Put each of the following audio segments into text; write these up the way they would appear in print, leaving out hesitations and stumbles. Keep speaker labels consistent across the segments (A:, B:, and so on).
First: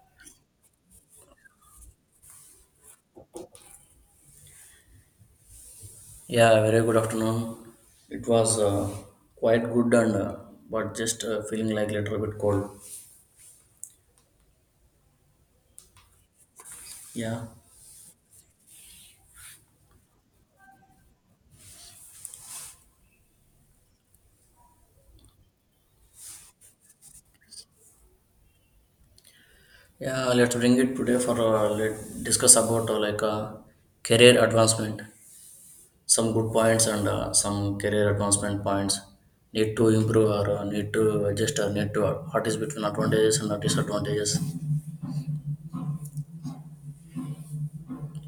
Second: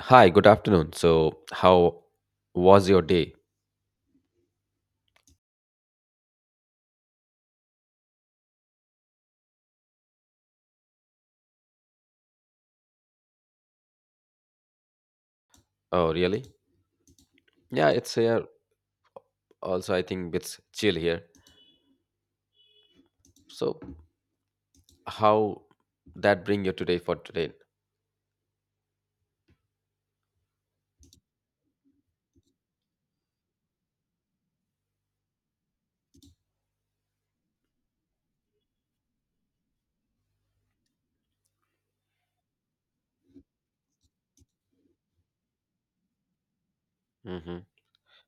A: Hi, good afternoon. So, how was your day?
B: Yeah, very good afternoon. It was quite good and but just feeling like little bit cold.
A: Oh, really?
B: Yeah,
A: Yeah, it's here. Also, I think it's chill here. So, how that bring you today for today?
B: yeah. Let's bring it today for let discuss about career advancement. Some good points and some career advancement points. Need to improve or need to adjust or need to what is between advantages and disadvantages.
A: Hmm.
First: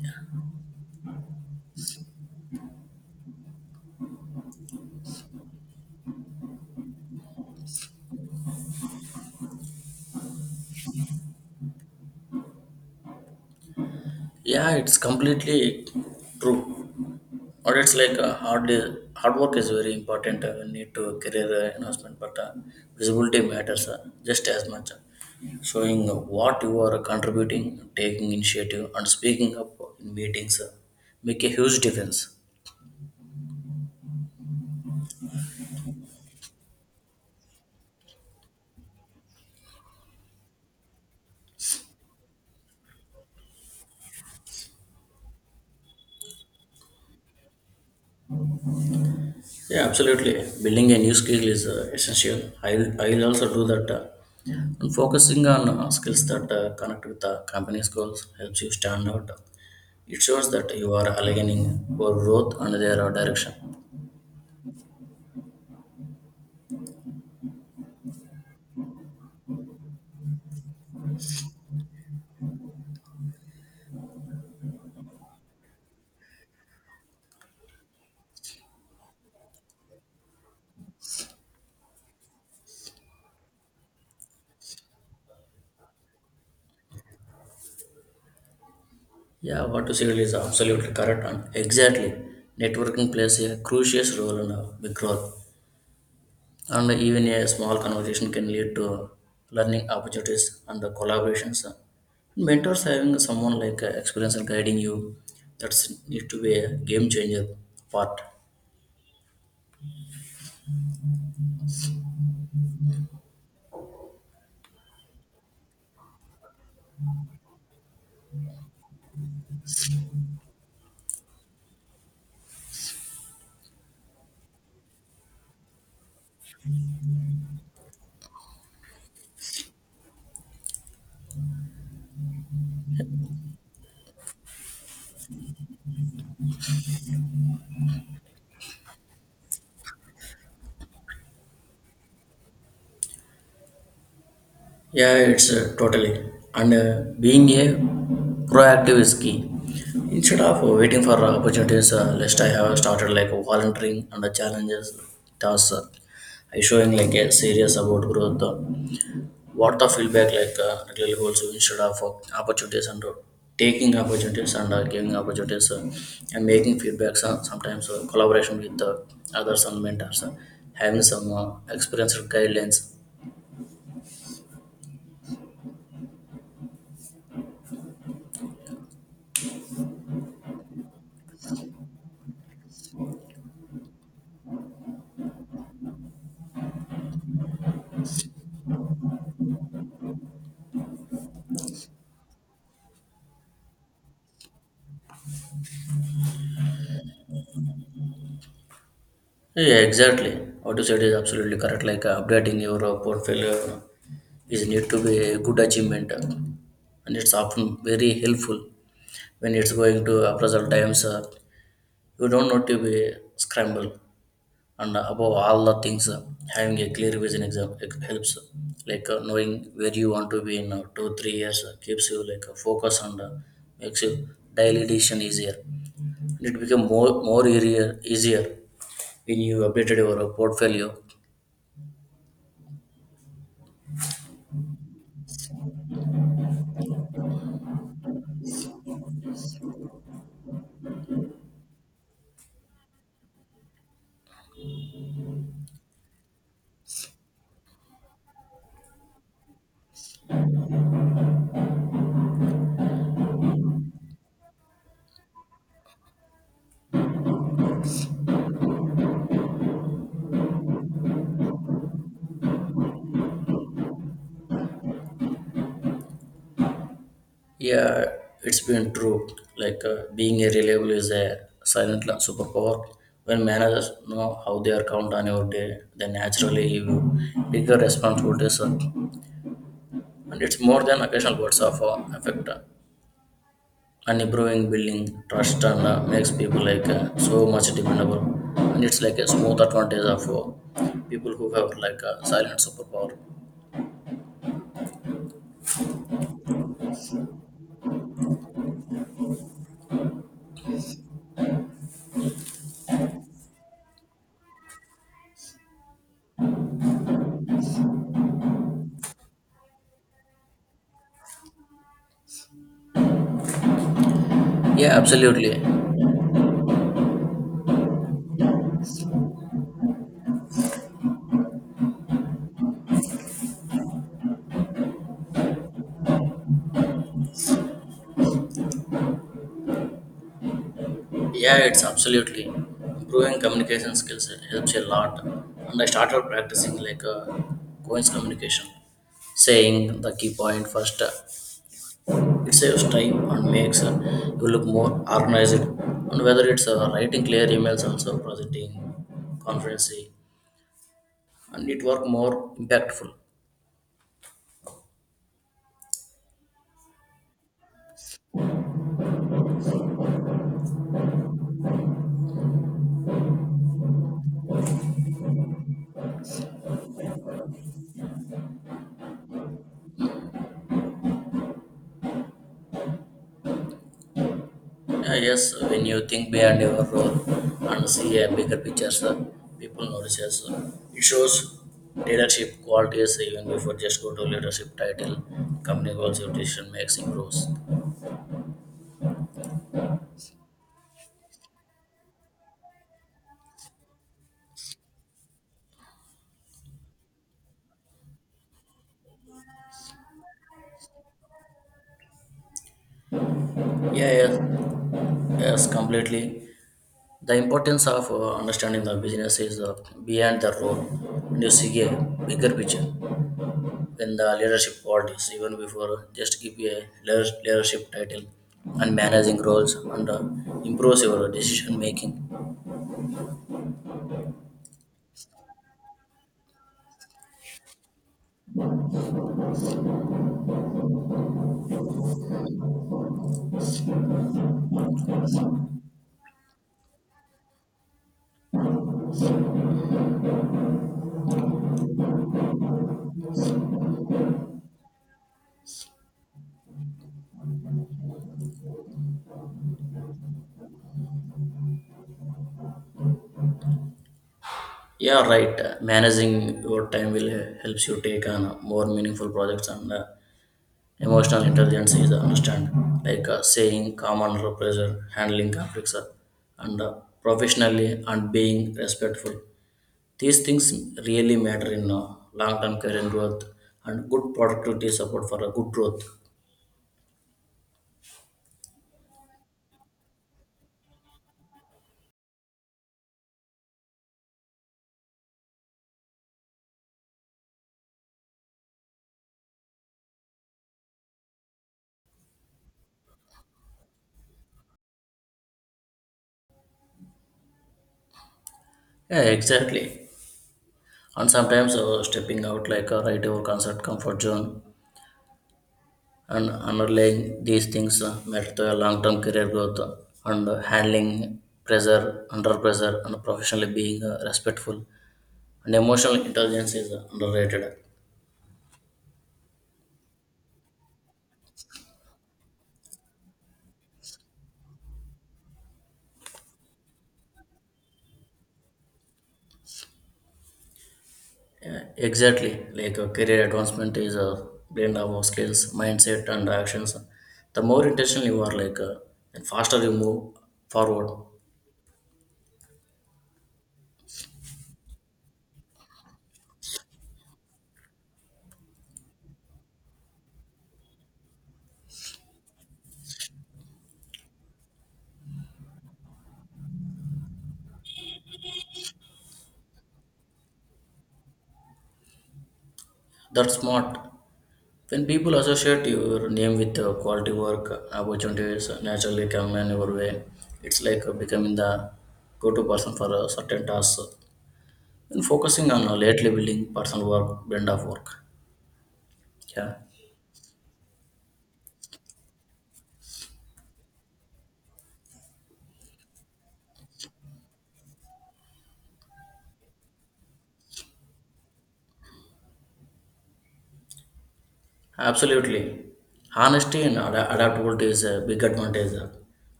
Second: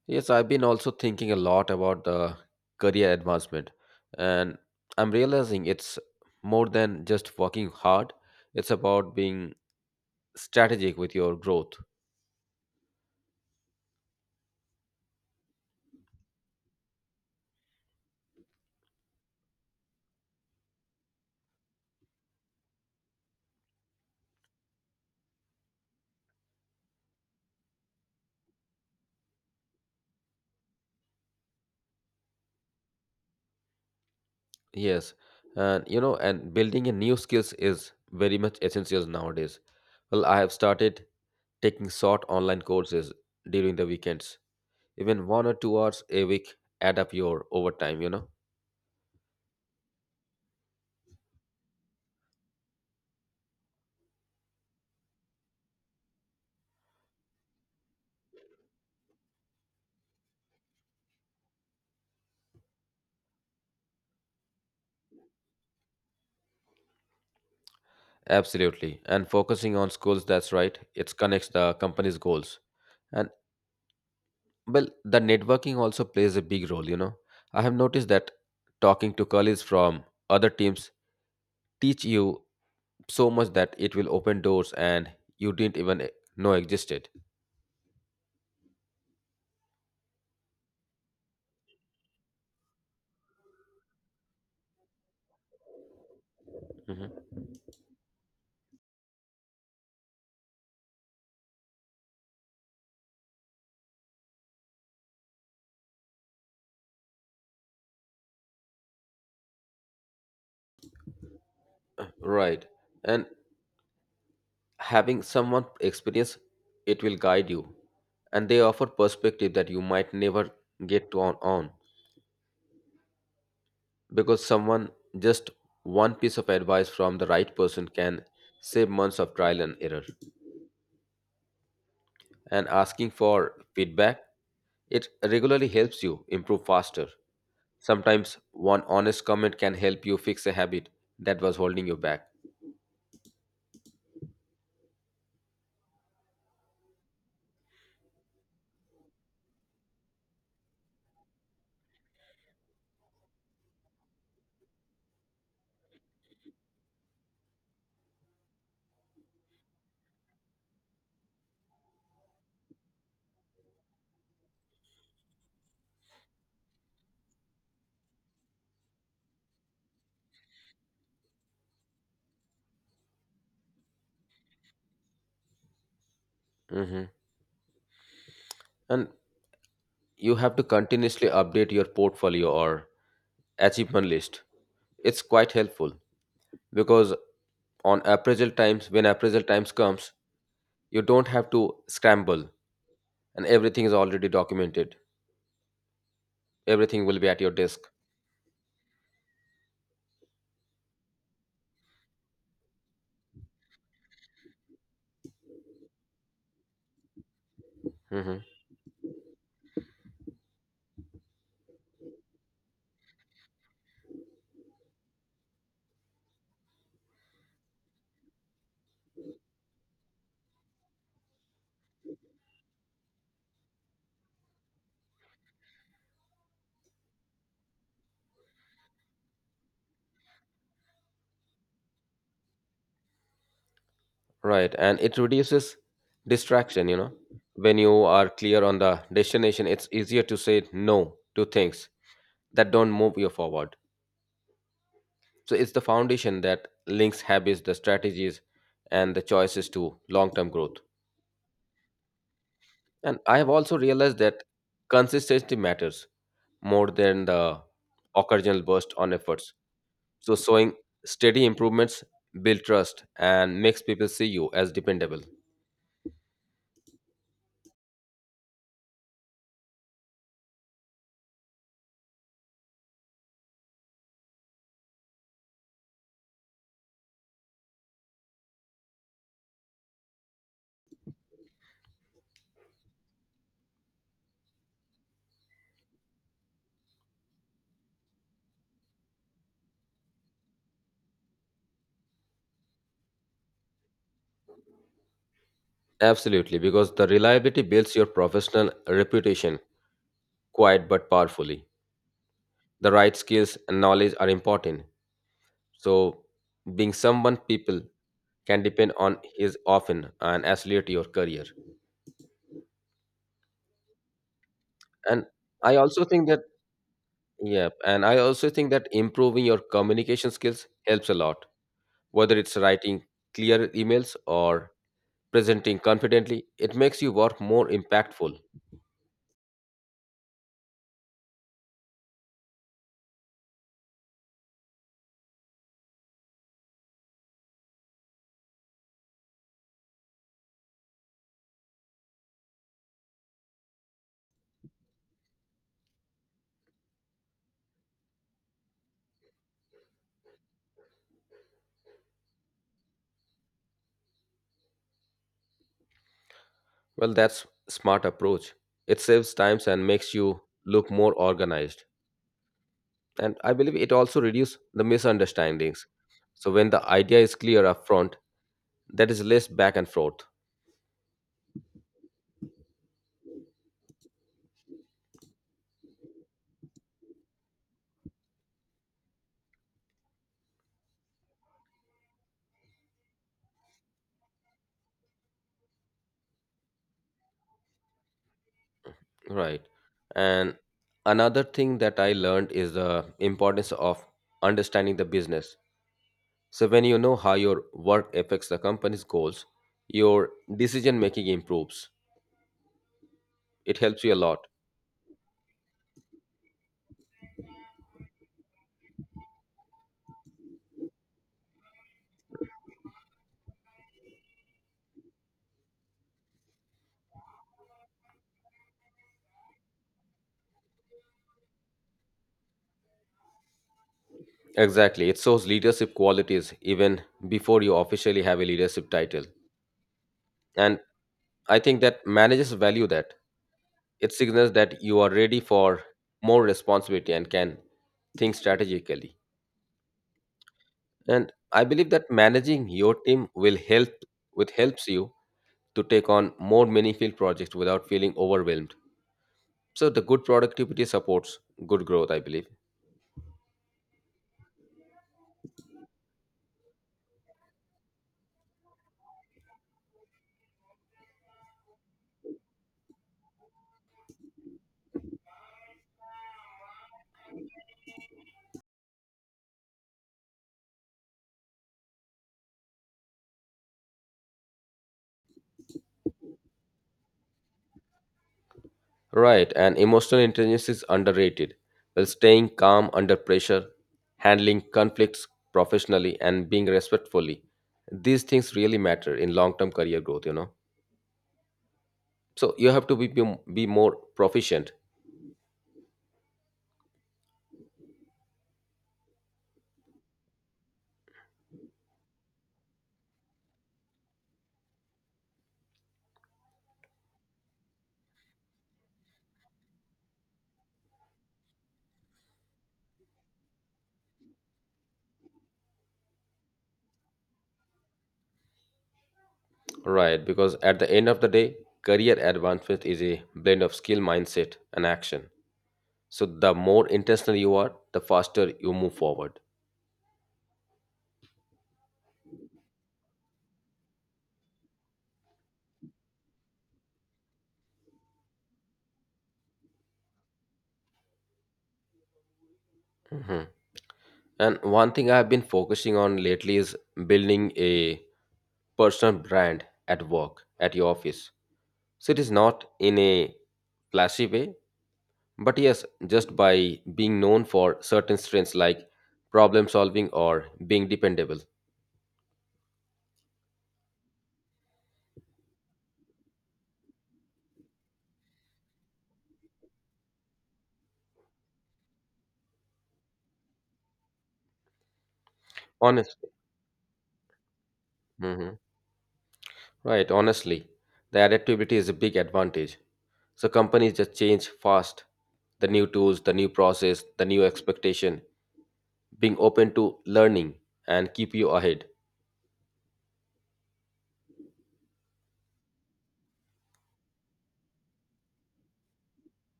A: Yes, I've been also thinking a lot about the career advancement, and I'm realizing it's more than just working hard. It's about being strategic with your growth.
B: Yeah, it's completely true. Or it's like hard work is very important, we need to career enhancement but visibility matters, just as much, showing what you are contributing, taking initiative and speaking up in meetings, make a huge difference.
A: Yes, and you know, and building a new skills is very much essential nowadays. Well, I have started taking short online courses during the weekends, even 1 or 2 hours a week add up your overtime, you know.
B: Yeah, absolutely. Building a new skill is essential. I'll also do that, and focusing on skills that connect with the company's goals helps you stand out. It shows that you are aligning for growth and their direction.
A: Absolutely, and focusing on schools, that's right. It connects the company's goals, and well, the networking also plays a big role, you know. I have noticed that talking to colleagues from other teams teach you so much that it will open doors and you didn't even know existed.
B: Yeah, what you said is absolutely correct and exactly. Networking plays a crucial role in big growth, and even
A: Mhm.
B: a small conversation can lead to learning opportunities and the collaborations. Mentors, having someone like experience and guiding you, that's need to be a game changer part.
A: Right. And having someone experience it will guide you. And they offer perspective that you might never get to on. Because someone just one piece of advice from the right person can save months of trial and error. And asking for feedback, it regularly helps you improve faster. Sometimes one honest comment can help you fix a habit that was holding you back.
B: Yeah, it's totally, and being a proactive is key. Instead of waiting for opportunities, lest I have started like volunteering and the challenges tasks. Is showing like a serious about growth. What the feedback like really holds you instead of opportunities and taking opportunities and giving opportunities, and making feedbacks. Sometimes collaboration with others and mentors, having some experience guidelines.
A: Hmm. And you have to continuously update your portfolio or achievement list. It's quite helpful because on appraisal times, when appraisal times comes, you don't have to scramble and everything is already documented. Everything will be at your desk.
B: Yeah, exactly. What you said is absolutely correct. Like updating your portfolio is need to be a good achievement, and it's often very
A: Hmm.
B: helpful when it's going to appraisal times. You don't need to be scrambled, and above all the things, having a clear vision exam helps, like knowing where you want to be in 2-3 years, keeps you like focus, and makes you daily decision easier, and it become more easier easier when you updated your portfolio.
A: Right. And it reduces distraction, you know. When you are clear on the destination, it's easier to say no to things that don't move you forward. So it's the foundation that links habits, the strategies, and the choices to long term growth. And I have also realized that consistency matters more than the occasional burst on efforts. So, showing steady improvements build trust and makes people see you as dependable.
B: Yeah, it's been true. Like being a reliable is a silent superpower. When managers know how they are count on your day, they naturally give you bigger responsibilities, and it's more than occasional words of affect, an improving building trust and makes people like so much dependable, and it's like a smooth advantage of people who have like a silent superpower.
A: Absolutely, because the reliability builds your professional reputation quiet but powerfully. The right skills and knowledge are important. So, being someone people can depend on is often and accelerate your career.
B: Yeah,
A: And
B: absolutely.
A: I also think that yeah and I also think that improving your communication skills helps a lot, whether it's writing clear emails or presenting confidently, it makes you work more impactful.
B: Yeah, it's absolutely improving communication skills helps a lot, and I started practicing like coins communication, saying the key point first, it saves time and makes you look more organized, and whether it's writing clear emails, also presenting, conferencing, and it work more impactful.
A: Well, that's smart approach. It saves times and makes you look more organized, and I believe it also reduces the misunderstandings. So when the idea is clear up front, that is less back and forth.
B: Yes, when you think beyond your role and see a bigger picture, so people notices. So it shows leadership qualities even before just go to leadership title. Company goals, your decision makes improves.
A: Right. And another thing that I learned is the importance of understanding the business. So when you know how your work affects the company's goals, your decision making improves. It helps
B: Yeah,
A: you a
B: yes,
A: lot.
B: yes, completely. The importance of understanding the business is, beyond the role, and you see a bigger picture when the leadership qualities, even before, just give a leadership title and managing roles, and improves your decision making.
A: Exactly. It shows leadership qualities even before you officially have a leadership title. And I think that managers value that. It signals that you are ready for more responsibility and can think strategically. And I believe that managing your team will help with helps you to take on more meaningful projects without feeling overwhelmed. So the good productivity supports good growth, I believe.
B: Yeah, right. Managing your time will helps you take on more meaningful projects, and emotional intelligence is understand, like saying calm under pressure, handling conflicts, and professionally and being respectful. These things really matter in long-term career growth, and good productivity support for a good growth.
A: Right, and emotional intelligence is underrated. Well, staying calm under pressure, handling conflicts professionally and being respectfully, these things really matter in long term career growth, you know. So you have to be more proficient.
B: Yeah, exactly. And sometimes stepping out like a right over concert comfort zone and underlying these things matter to a long-term career growth, and handling pressure under pressure and professionally being respectful, and emotional intelligence is underrated.
A: Right, because at the end of the day, career advancement is a blend of skill, mindset, and action. So the more intentional you are, the faster you move forward.
B: Yeah, exactly, like career advancement is a blend of skills, mindset and actions. The more intentional you are, like the faster you move forward.
A: Mhm. And one thing I've been focusing on lately is building a personal brand at work, at your office. So it is not in a flashy way, but yes, just by being known for certain strengths like problem solving or being dependable.
B: That's smart. When people associate your name with quality work, opportunities naturally come in your way. It's like becoming the go to person for a certain task, and focusing on lately
A: Honestly.
B: building personal work, brand of work. Yeah.
A: Right, honestly, the adaptability is a big advantage. So companies just change fast. The new tools, the new process, the new expectation, being open to learning and keep you ahead.
B: Absolutely. Honesty and adaptability is a big advantage.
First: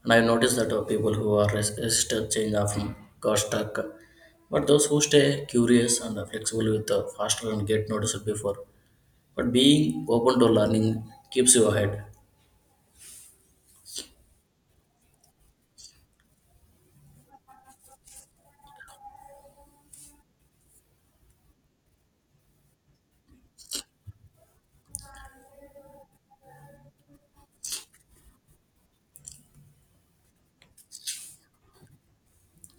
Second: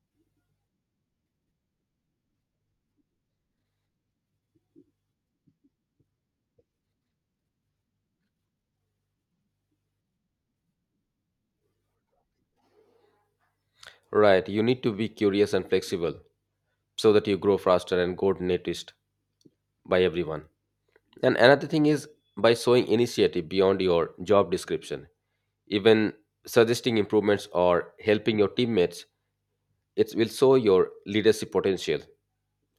B: And I noticed that people who are resistant change often got stuck. But those who stay curious and are flexible with faster and get noticed before. But being open to learning keeps you ahead.
A: Right, you need to be curious and flexible so that you grow faster and go noticed by everyone. And another thing is by showing initiative beyond your job description, even suggesting improvements or helping your teammates, it will show your leadership potential,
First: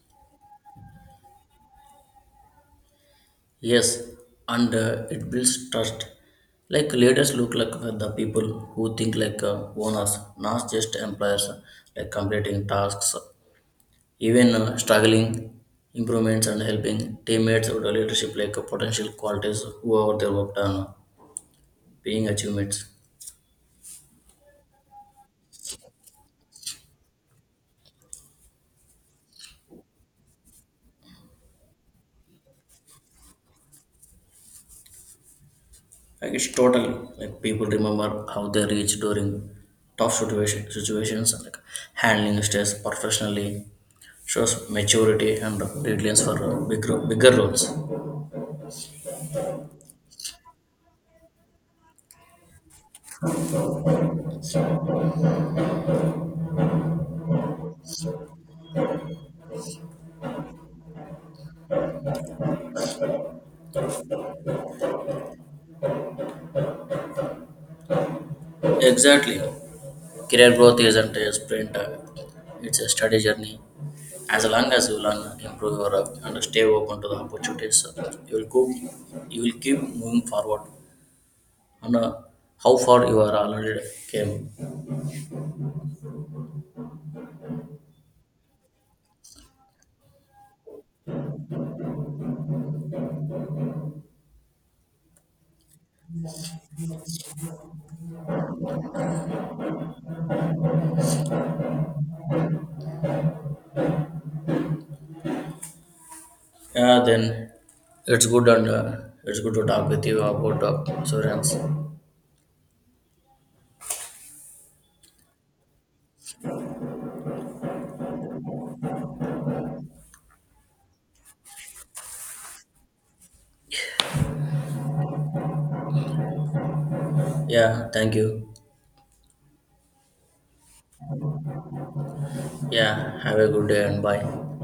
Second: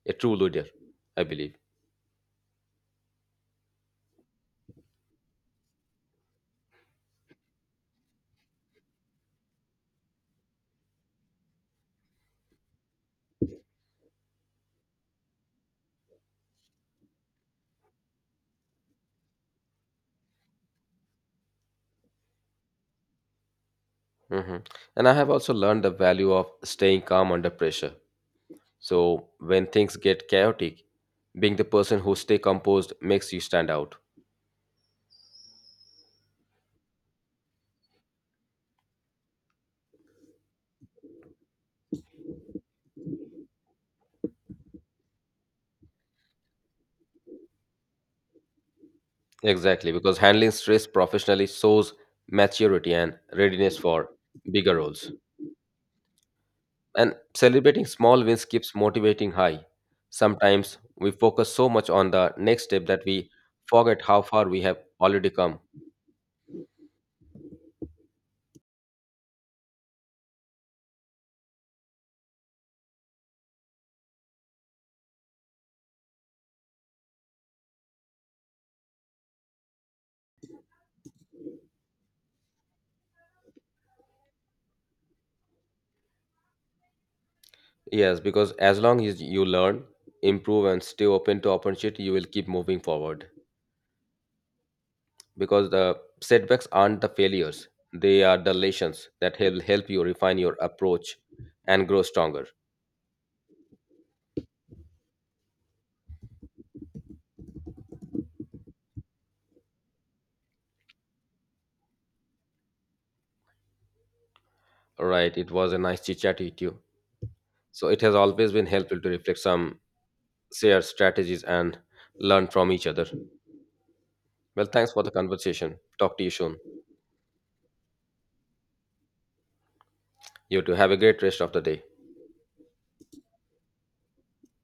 A: a true leader, I believe.
B: Yes, and it builds trust. Like leaders look like with the people who think like owners, not just employers, like completing tasks. Even struggling improvements and helping teammates out of leadership, like potential qualities whoever they worked on, being achievements.
A: Hmm. And I have also learned the value of staying calm under pressure. So when things get chaotic, being the person who stay composed makes you stand out.
B: Like it's total, like people remember how they reach during tough situations, and like handling stress professionally shows maturity and resilience for bigger roles.
A: Exactly, because handling stress professionally shows maturity and readiness for bigger roles. And celebrating small wins keeps motivating high. Sometimes we focus so much on the next step that we forget how far we have already come.
B: Exactly. Career growth isn't a sprint, it's a steady journey. As long as you learn, improve your, and stay open to the opportunities, you will go, you will keep moving forward. And how far you are already came,
A: Yes, because as long as you learn, improve, and stay open to opportunity, you will keep moving forward. Because the setbacks aren't the failures, they are the lessons that will help you refine your approach and grow stronger.
B: yeah, then it's good, and it's good to talk with you about insurance.
A: All right, it was a nice chit chat with you. So it has always been helpful to reflect some shared strategies and learn from each other. Well, thanks for the conversation. Talk to you soon.
B: Yeah, thank you.
A: You too. Have a great rest of the day.
B: Yeah, have a good day and bye.